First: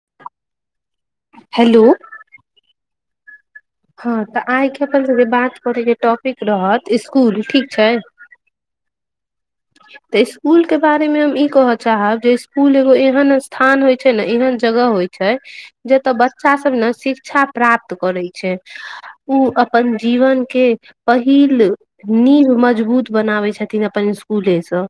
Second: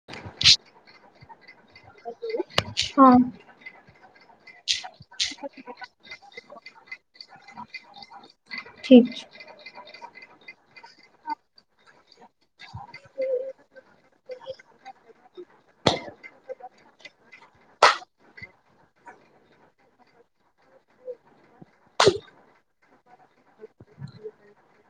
[inaudible] Hello hello हँ हँ तऽ आइ के अपन सब के बात करेके टॉपिक रहत इसकुल ठीक छै ठीक छै तऽ स्कूल के बारे मे हम ई कहय चाहब जे स्कूल एगो एहन स्थान होय छै ने एहन जगह होय छै छै जतऽ बच्चा सब ने शिक्षा प्राप्त करै छै उ अपन जीवन के पहिल नीव मजबूत बनाबै छथिन अपन स्सकुले सँ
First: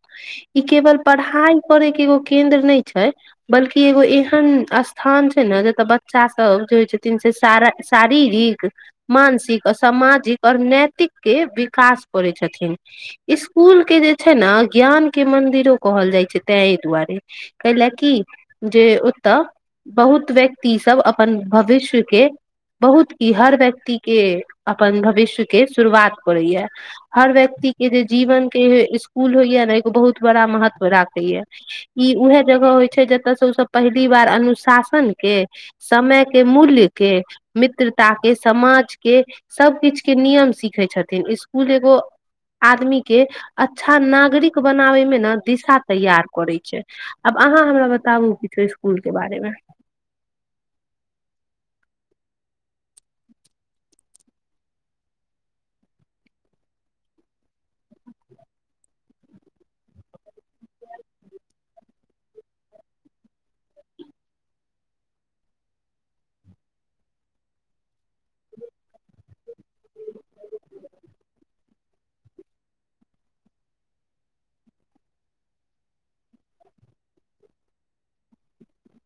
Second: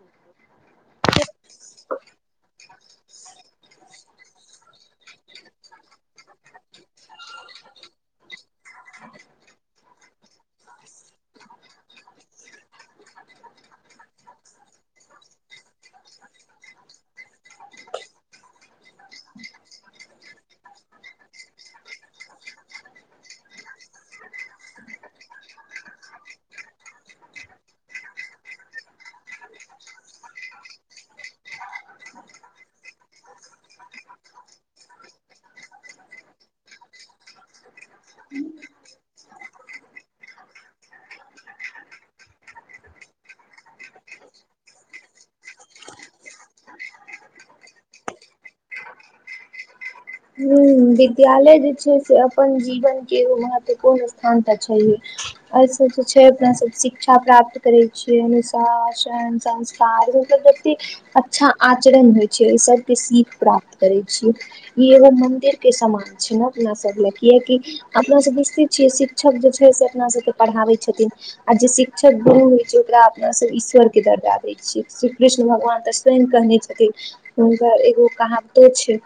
ई केवल पढ़ाई करय के एगो केन्द्र नय छै बल्कि एगो एहन स्थान छै ने जतय बच्चा सब जे होइ छथिन से सारा शारीरिक मानसिक आ सामाजिक और नैतिक के विकास करे छथिन इसकूल के जे छै ने ज्ञान के मंदिरो कहल जाइ छै तेहि दुआरे कहिलए की जे ओता बहुत व्यक्ति सब अपन भविष्य के बहुत की हर व्यक्ति के अपन भविष्य के शुरुआत करैया हर व्यक्ति के जे जीवन के स्कुल होइया ने एगो बहुत बड़ा महत्व राखैए ई उएह जगह होइ छै जतय से ओसभ पहली बार अनुशासन के समय के मूल्य के मित्रता के समाज के सबकछु के नियम सीखे छथिन इकुल एगो आदमी के अच्छा नागरिक बनावे मे ने दिशा तैयार करै छै आब अहाँ हमरा बताबू किछु इसकुल के बारे मे ह विद्यालय जे छै से अपन जीवन के एगो महत्वपूर्ण स्थान त छैये एहिसँ जे छै अपनासभ शिक्षा प्राप्त करैत छियै अनुशासन सांस कार के जते अच्छा आचरण होइ छै ओ सबके सीख प्राप्त करै छीयै इ एगो मंदिर के सामान छै ने अपना सब ले कियाकि अपना सब बुझिते छियै शिक्षक जे छै से अपना सबके पढ़ाबै छथिन आ जे शिक्षक गुरु होइ छै ओकरा अपना सब ईश्वर के दर्जा देय छिए श्री कृष्ण भगवान त स्वं कहने छथिन हुनकर एगो कहावतो छै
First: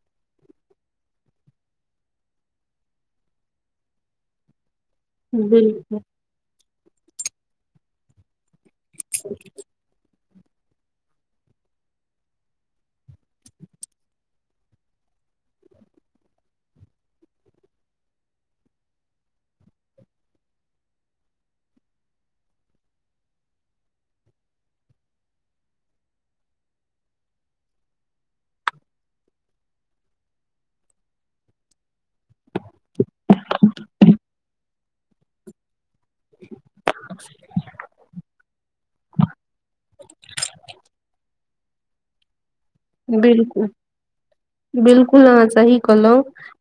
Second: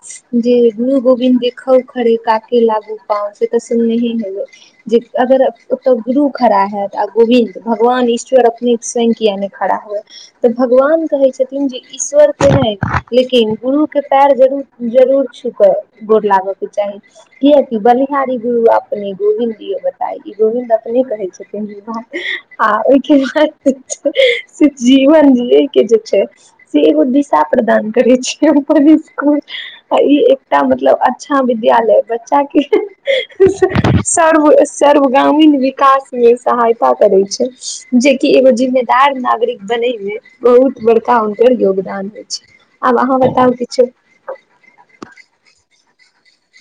जे गुरु गोविन्द देखउ खरे काके लाबू पाउ से तऽ सुनने हैबबई जे अगर ओत बिल्कुल गुरु खड़ा हयत आ गोविन्द भगवान ईश्वर अपने स्वयं किया ने खड़ा हुआ तऽ भगवान कहै छथिन जे ईश्वर के नै लेकिन गुरु के पैर जरूर जरूर छू क गोर लागऽ के चाही किय बनिहारी गुरु अपने गोविन्द जी के बताय कि गोविन्द अपने कहै छै आ ओहि के बाद से जीवन जियै के जे छै से एगो दिशा प्रदान करै छै अपन स्कूल ई एकटा मतलब अच्छा विद्यालय बच्चा के सर्व सर्व गामीण वी विकास मे सहायता करे छै जेकि एगो जिम्मेदार नागरिक बने मे बहुत बड़का हुनकर योगदान होइ छै आब अहाँ बताउ बिलकुल किछो बिलकुल अहाँ सही कहलौ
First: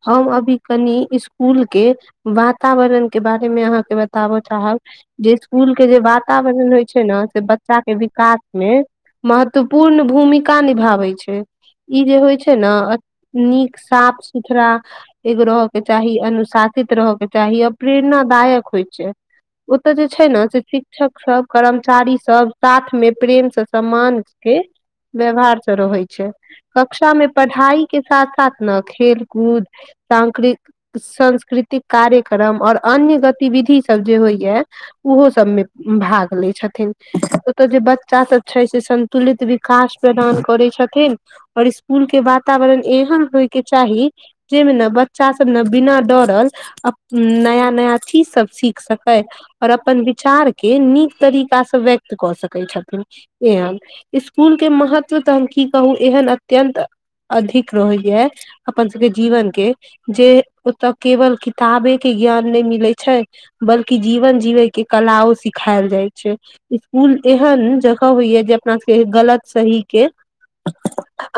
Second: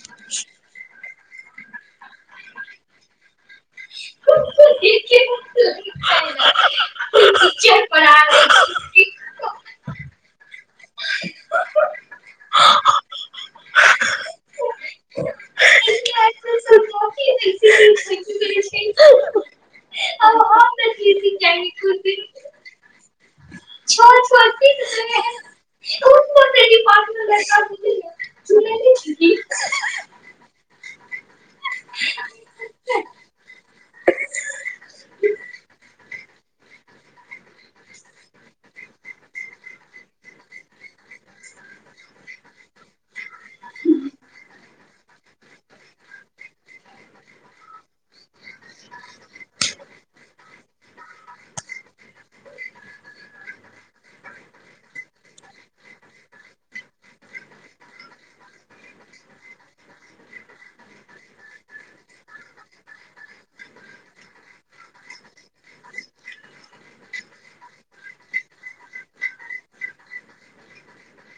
हम अभी कनि इस पूल के वातावरण के बारे मे अहाँके बताबऽ चाहब जे ईस्कुल के जे वातावरण होइ छै ने से बच्चा के विकास मे महत्वपूर्ण भूमिका निभाबे छै ई जे होइ छै ने नीक साफ सुथरा एगो रहय के चाही अनुशासित रहय के चाही अप्रेरणादायक होइ छै ओतऽ जे छै ने से शिक्षक सब कर्मचारी सब साथ मे प्रेम से सम्मान के व्यवहार से रहै छै। कक्षा मे पढ़ाई के साथ साथ न खेल कूद सांकृ सांस्कृतिक कार्यक्रम आओर अन्य गतिविधि सब जे होइए ओहो सबमे भाग लै छथिन ओतय जे बच्चा सब छै से सं तुलित विकास प्रदान करै छथि अओर इसकुल के वातावरण एहन होय के चाही जैमे ने बच्चा सब ने बिना डरल नया नया चीज सब सीख सकै। आओर अपन विचार के नीक तरीकाँ‌स व्यक्त कऽ सकैत छथिन। एहन इसकुल के महत्व तऽ की कहू एहन अत्यन्त अधिक रहैए। अपन सभके जीवन के जे ओतऽ केवल किताबे के ज्ञान नै मिलै छै बल्कि जीवन जीवै के कलाओ सिखाएल जाय छै। इसकुल एहन जगह होइया जे अपना सबके गलत सही के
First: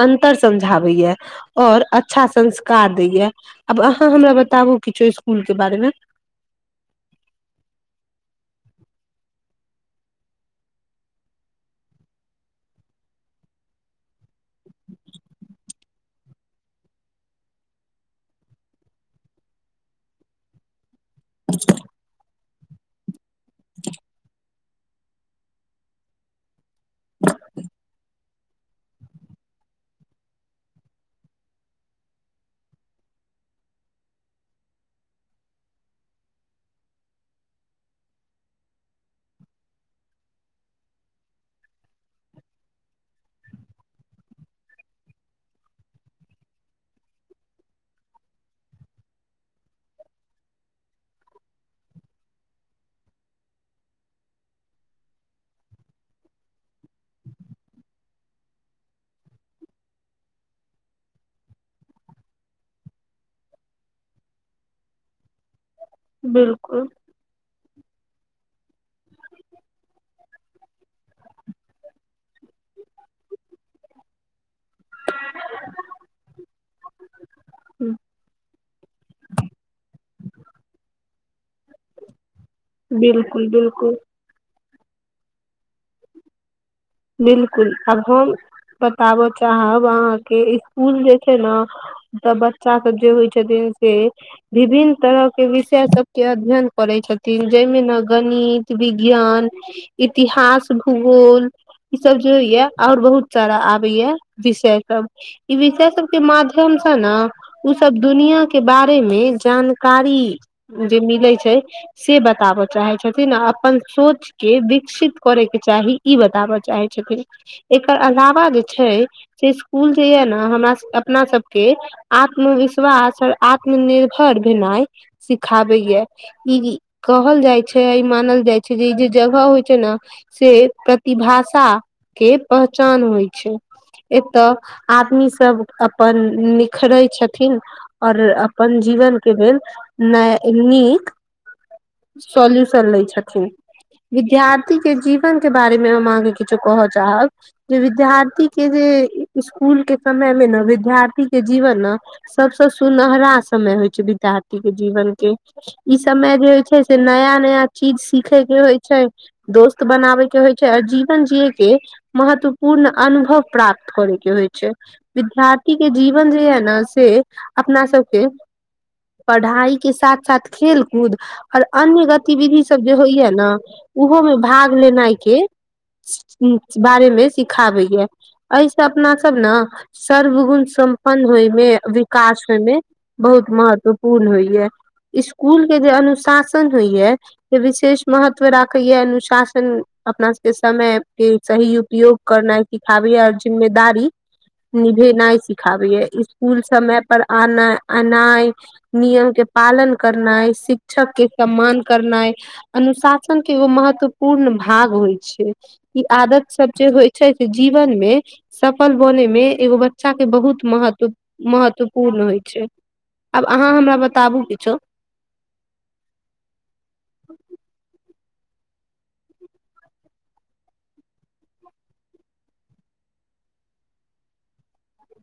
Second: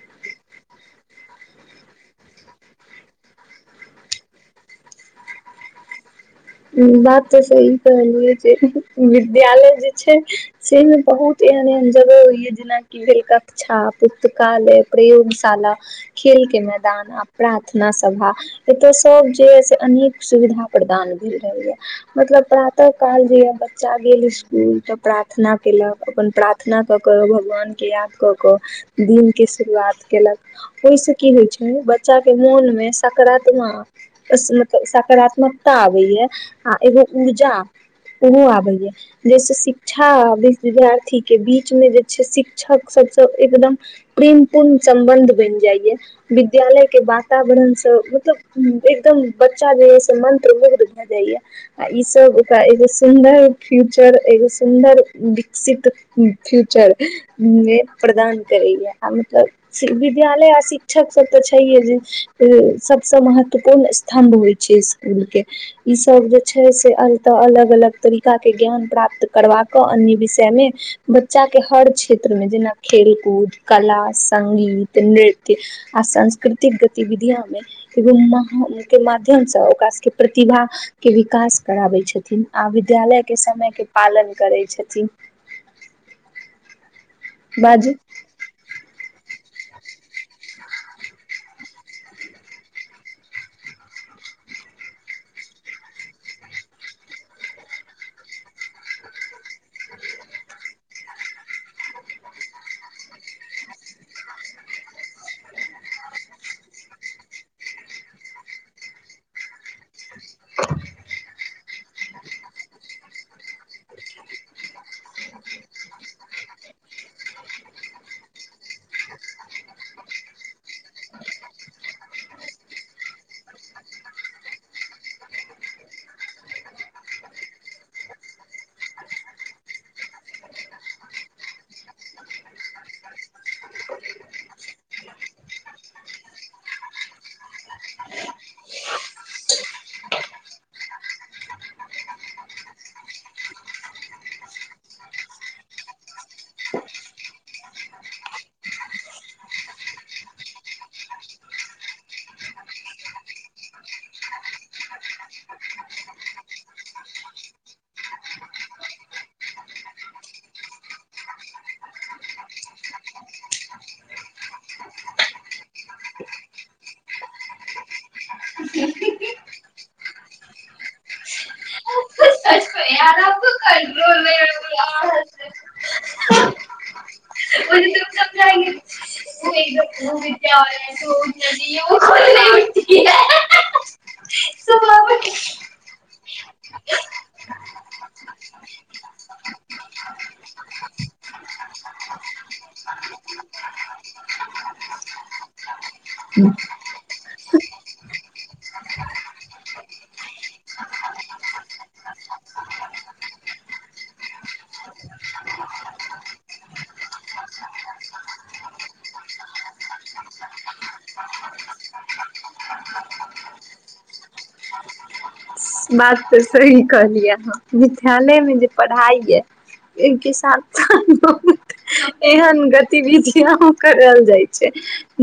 अन्तर समझाबै यऽ। आओर अच्छा संस्कार दैय आब अहाँ हमरा बताबु किछो ईस्कुल के बारेमे हुॅं बात तऽ सही कहलियै जे विद्यालय जे छै। सेमे बहुत एहन एन जगह हइै जेनाकि हेलका शिक्षा पुस्तकालय प्रयोगशाला खेल के मैदान अ प्रार्थना सभा एत सब जे य से अनेक सुविधा प्रदान रह ये मतलब प्रातः काल जे ये बच्चा गेल स्कूल त प्रात प्रार्थना केलक अपन प्रार्थना कऽ कऽ भगवानके याद कऽ कऽ दिन के शुरुआत केलक। ओहिस की होइ छै बच्चा के मोन मे सकारात्मक सकारात्मकता आबैए आ एगो ऊर्जा ओहो आबै यऽ जैसे शिक्षा विध विद्यार्थी के बीचमे जे छै शिक्षक सबसँ एकदम प्रेम पूर्ण सम्बन्ध बैन जाइय। विद्यालय के वातावरण से मतलब एकदम बच्चा जे है से मंत्रमुग्ध जाइए। आ ई सब ओकरा एगो सुन्दर फ्यूचर एगो सुन्दर विकसित फ्यूचर मे प्रदान करै य आ मतलब विद्यालय आ शिक्षक सब तऽ छैहे जे सबसँ महत्वपूर्ण स्तंभ होइ छै। ईस्कुल के ई सब जे छै बिल्कुल से अल तऽ अलग अलग तरीका के ज्ञान प्राप्त करबा कऽ अन्य विषय मे बच्चा‌ के हर क्षेत्रमे जेना खेलकूद कला संगगीत नृत्य आ सांस्कृतिक गतिविधिय मे एगो महाम के माध्यम से ओकशके प्रतिभा के विकास कराबै छथिन। आ विद्यालय के बिल्कुल समय के बिल्कुल पालन करै छथिन। बिलकुल बाजू आब हम बताबय चाहब अहाँके इसकुल जे छै न तऽ बच्चा सब जे होइ छथिन से विभिन्न तरह के विषय सभ के अध्ययन करैत छथिन जाहि मे ने गणित विज्ञान इतिहास, भूगोल ई सब जे होइ या और बहुत सारा आबे या विषय सब ई विषय सबके माध्यम सँ न ओ सब दुनिया के बारे मे जानकारी जे मिलै छै से बताबऽ चाहैत छथिन आ अपन सोच के विकसित करयके चाही ई बताबय चाहै छथिन एकर अलावा जे छै से इ स्कुल जे यए ने हमरा अपना सबके आत्मविश्वास आ आत्मनिर्भर भेनाइ सिखाबैय। ई कहल जाइ छै ई मानल जाइ छै जे ई जे जगह होइ छै न से प्रतिभाषा के पहचान होइ छै। एतऽ आदमी सब अपन निखरे छथिन। ओर अपन जीवन के भेल नय नीक सॉल्यूशन ले छथिन विद्यार्थी के जीवन के बारे मे हम अहके किछु कह चाहब जे विद्यार्थी के जे स्सकुल के समय मे ने विद्यार्थी के जीवन न सबस सुनहरा समय होइ छै विद्यार्थी के जीवन के ई समय जे होइ छै से नया नया चीज सिखे के होइ छै दोस्त बनाबे के होइ छै अजी अपन जीये के महत्वपूर्ण अनुभव प्राप्त करे के होइ छै विद्यार्थी के जीवन जे यै ने से अपना सबके पढ़ाइ के साथ साथ खेल कूद ओर अन्य गतिविधि सब जे होइया ने ओहो मे भाग लेनाइ के बारे मे सिखाबैए समझाएंगे एहिसँ अपना सब न वो एकदम वो सर्व विद्या गुण और वो सम्पन्न होइ नदी वो मे खुद काश नहीं मे उठती है। बहुत महत्वपूर्ण होइ है सुबह स्कूल के जे अनुशासन होइ य जे विशेष महत्व राखैए अनुशासन अपना सब से समय के सही उपयोग करनाइ सिखाबै आ ओर जिम्मेदारी निभेनाइ सिखाबैय इसकुल समय पर आना एनाइ नियम के पालन करनाइ शिक्षक के सम्मान करनाइ अनुशासन के एगो महत्वपूर्ण भाग होइ ई आदत सब जे होइ छै से जीवन मे सफल बनेयमे एगो बच्चा के बहुत महत्व महत्वपूर्ण होइ छै आब अहाँ हमरा बताबु किछो बात तऽ सही कहलियै आहाँ विद्यालय मे जे पढ़ाई य इनके साथ [unintelligible] एहन गतिविधिय करल जाइ छै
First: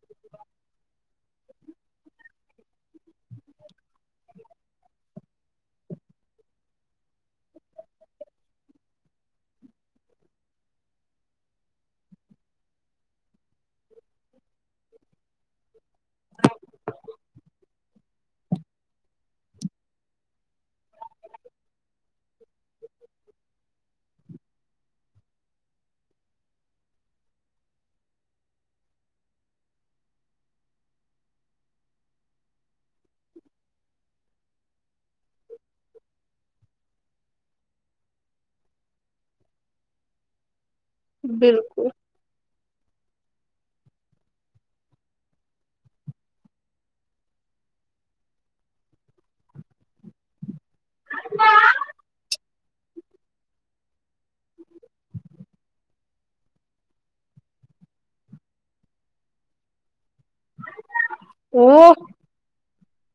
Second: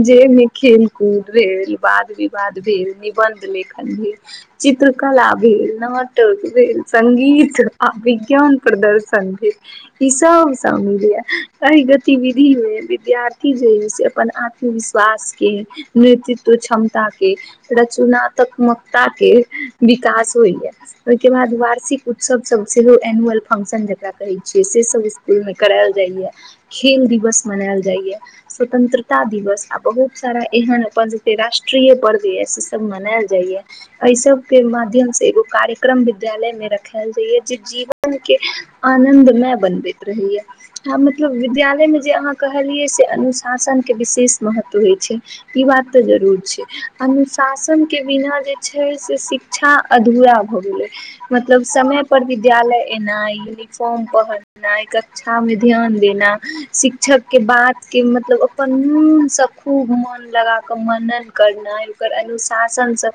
जाहिमे खेल कूद भेल वाद विवाद भेल निबन्ध लेखन भेल चित्रकला नाट भेल सगीत अ वीज्ञान प्रदर्शन भेल ई सब सामिल ह हि गतिविधि मे विद्यार्थी जे ह से अपन आत्मविश्वास के नेतृत्व क्षमता के र चुनात्मकताे के विकास होइय ओहिके बाद वार्षिक उत्सव सब सेहो एनुअल फंक्शन जेकरा कहै छियै से सब [unintelligible] मे करायल जाइया खेल दिवस मनायल जाइया स्वतंत्रता दिवस आ बहुत सारा एहन अपन सब के राष्ट्रीय पर्व यए सेसभ मनायल जाइए एहि सब के माध्यम से एगो कार्यक्रम विद्यालय में रखायल जाइय जे जीवन के आनंद ने बनबैत रहैया ह मतलब विद्यालय बिलकुल मे जे अहाँ कहलियै से अनुशासन के विशेष महत्व होइ छै ई बात तऽ जरूर छै अनुशासन के बिना जे छै से शिक्षा अधूरा भ गेले मतलब समय पर विद्यालय एनाइ फॉर्म [unintelligible] शिक्षा मे ध्यान देना शिक्षक के बात के मतलब अपन मन से खूब मन लगााक मनन ओ करनाइ ओकर अनुशासन से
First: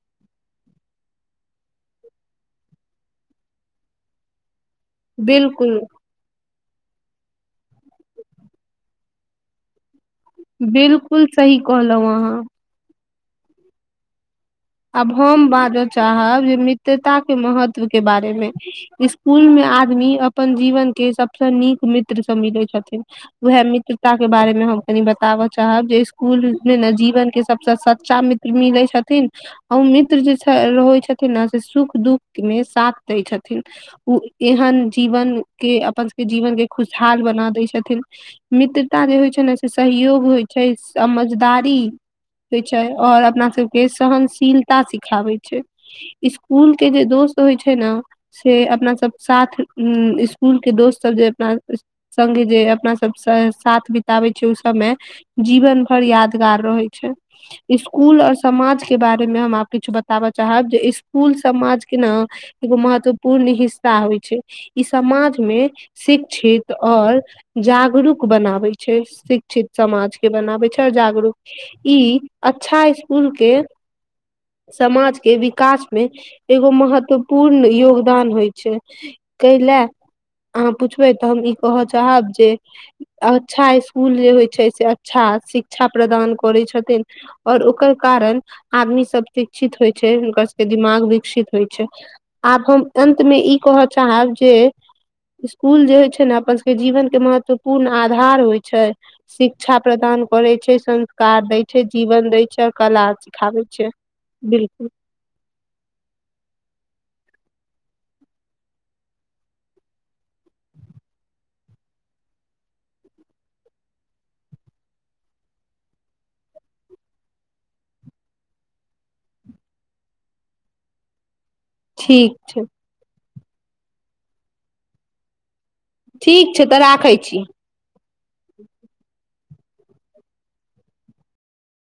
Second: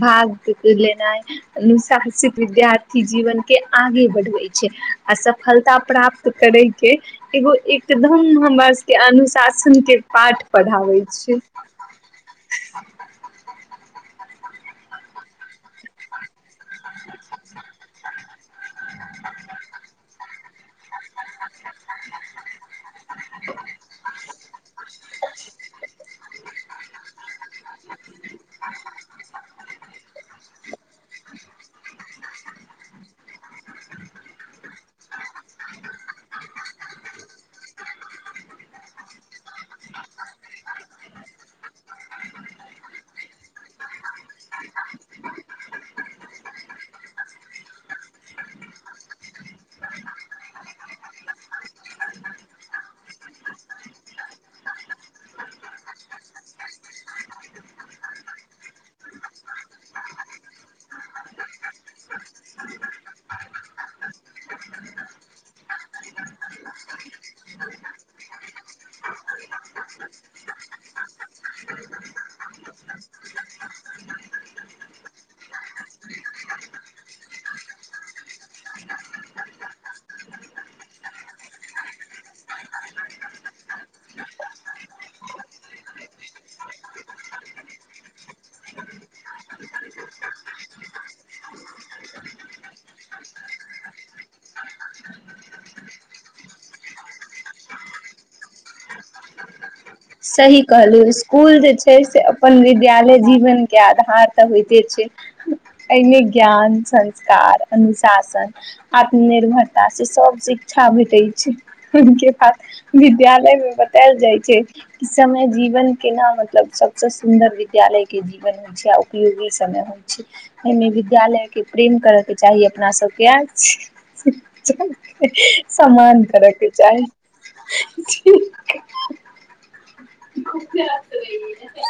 भाग लेनाइ नुसानसिक विद्यार्थी जीवन के आगे बढ़बै छै आ सफलता बिलकुल प्राप्त करेके एगो एकदम हमरा सबके अनुशासन के पाठ पढ़ाबै बिलकुल छै सही कहलहु अहाँ आब हम बाजऽ चाहब जे तैता के महत्व के बारे में स्कूल में आदमी अपन जीवन के सबसे नीक मित्र सब मिलै छथिन उएह मित्रता के बारेमे हम कनि बताबऽ चाहब जे स्कुल मे ने जीवन के सब से सच्चा मित्र मिलै छथिन ओ मित्र जे छ रहै छथिन ने से सुख दुःख मे साथ दय छथिन उ एहन जीवन के अपन सबके जीवन के खुशहाल बना दै छथिन मित्रता जे होइ छै ने से सहियोग होइ छै समझदारी होइ छै और अपना सबके सहनशीलता सिखाबैत छै स्कूल के जे दोस्त होइ छै न से अपना सब साथ स्कूल के दोस्त सब जे अपना संगे जे अपना सब सँ साथ बिताबै छै उ सबमें जीवन भर यादगार रहै छै स्कूल और समाज के बारे में हम आब किछु बताबऽ चाहब जे स्कूल समाज के न एगो महत्वपूर्ण हिस्सा होइ छै ई समाज में शिक्षित और जागरूक बनाबै छै शिक्षित समाज के बनाबै छै और जागरूक ई अच्छा स्कूल के समाज के विकास में एगो महत्वपूर्ण योगदान होइ छै कइला अहाँ पुछबै तऽ हम ई कहअ चाहब जे अच्छा स्कूल जे होइ छै से अच्छा शिक्षा प्रदान करै छथिन और ओकर कारण आदमी सब शिक्षित होइ छै हुनकर सबके दिमाग विकसित होइ छै आब हम अंत में ई कहअ चाहब जे स्कूल जे होइ छै ने अपन सबके जीवन के महत्वपूर्ण आधार होइ छै शिक्षा प्रदान परै सही छै कहलू संस्कार स्कूल दै जे छै से जीवन दै अपन छै और कला विद्यालय जीवन सिखाबै के छै आधार तऽ होइते बिलकुल छै एहिमें ज्ञान, संस्कार, अनुशासन आत्मनिर्भरता से सब शिक्षा भेटै छै हूं के बाद विद्यालय में बतैल जाइ छै इ समय जीवन केना मतलब सब स सुन्दर विद्यालय के जीवन में छै उपयोगी समय होइ छै एहिमें विद्यालय के प्रेम कर के ठीक छै चाही अपना सबके [unintelligible] [unintelligible] सम्मान कर ठीक छै केँ तऽ चाही राखै छी [unintelligible] [unintelligible]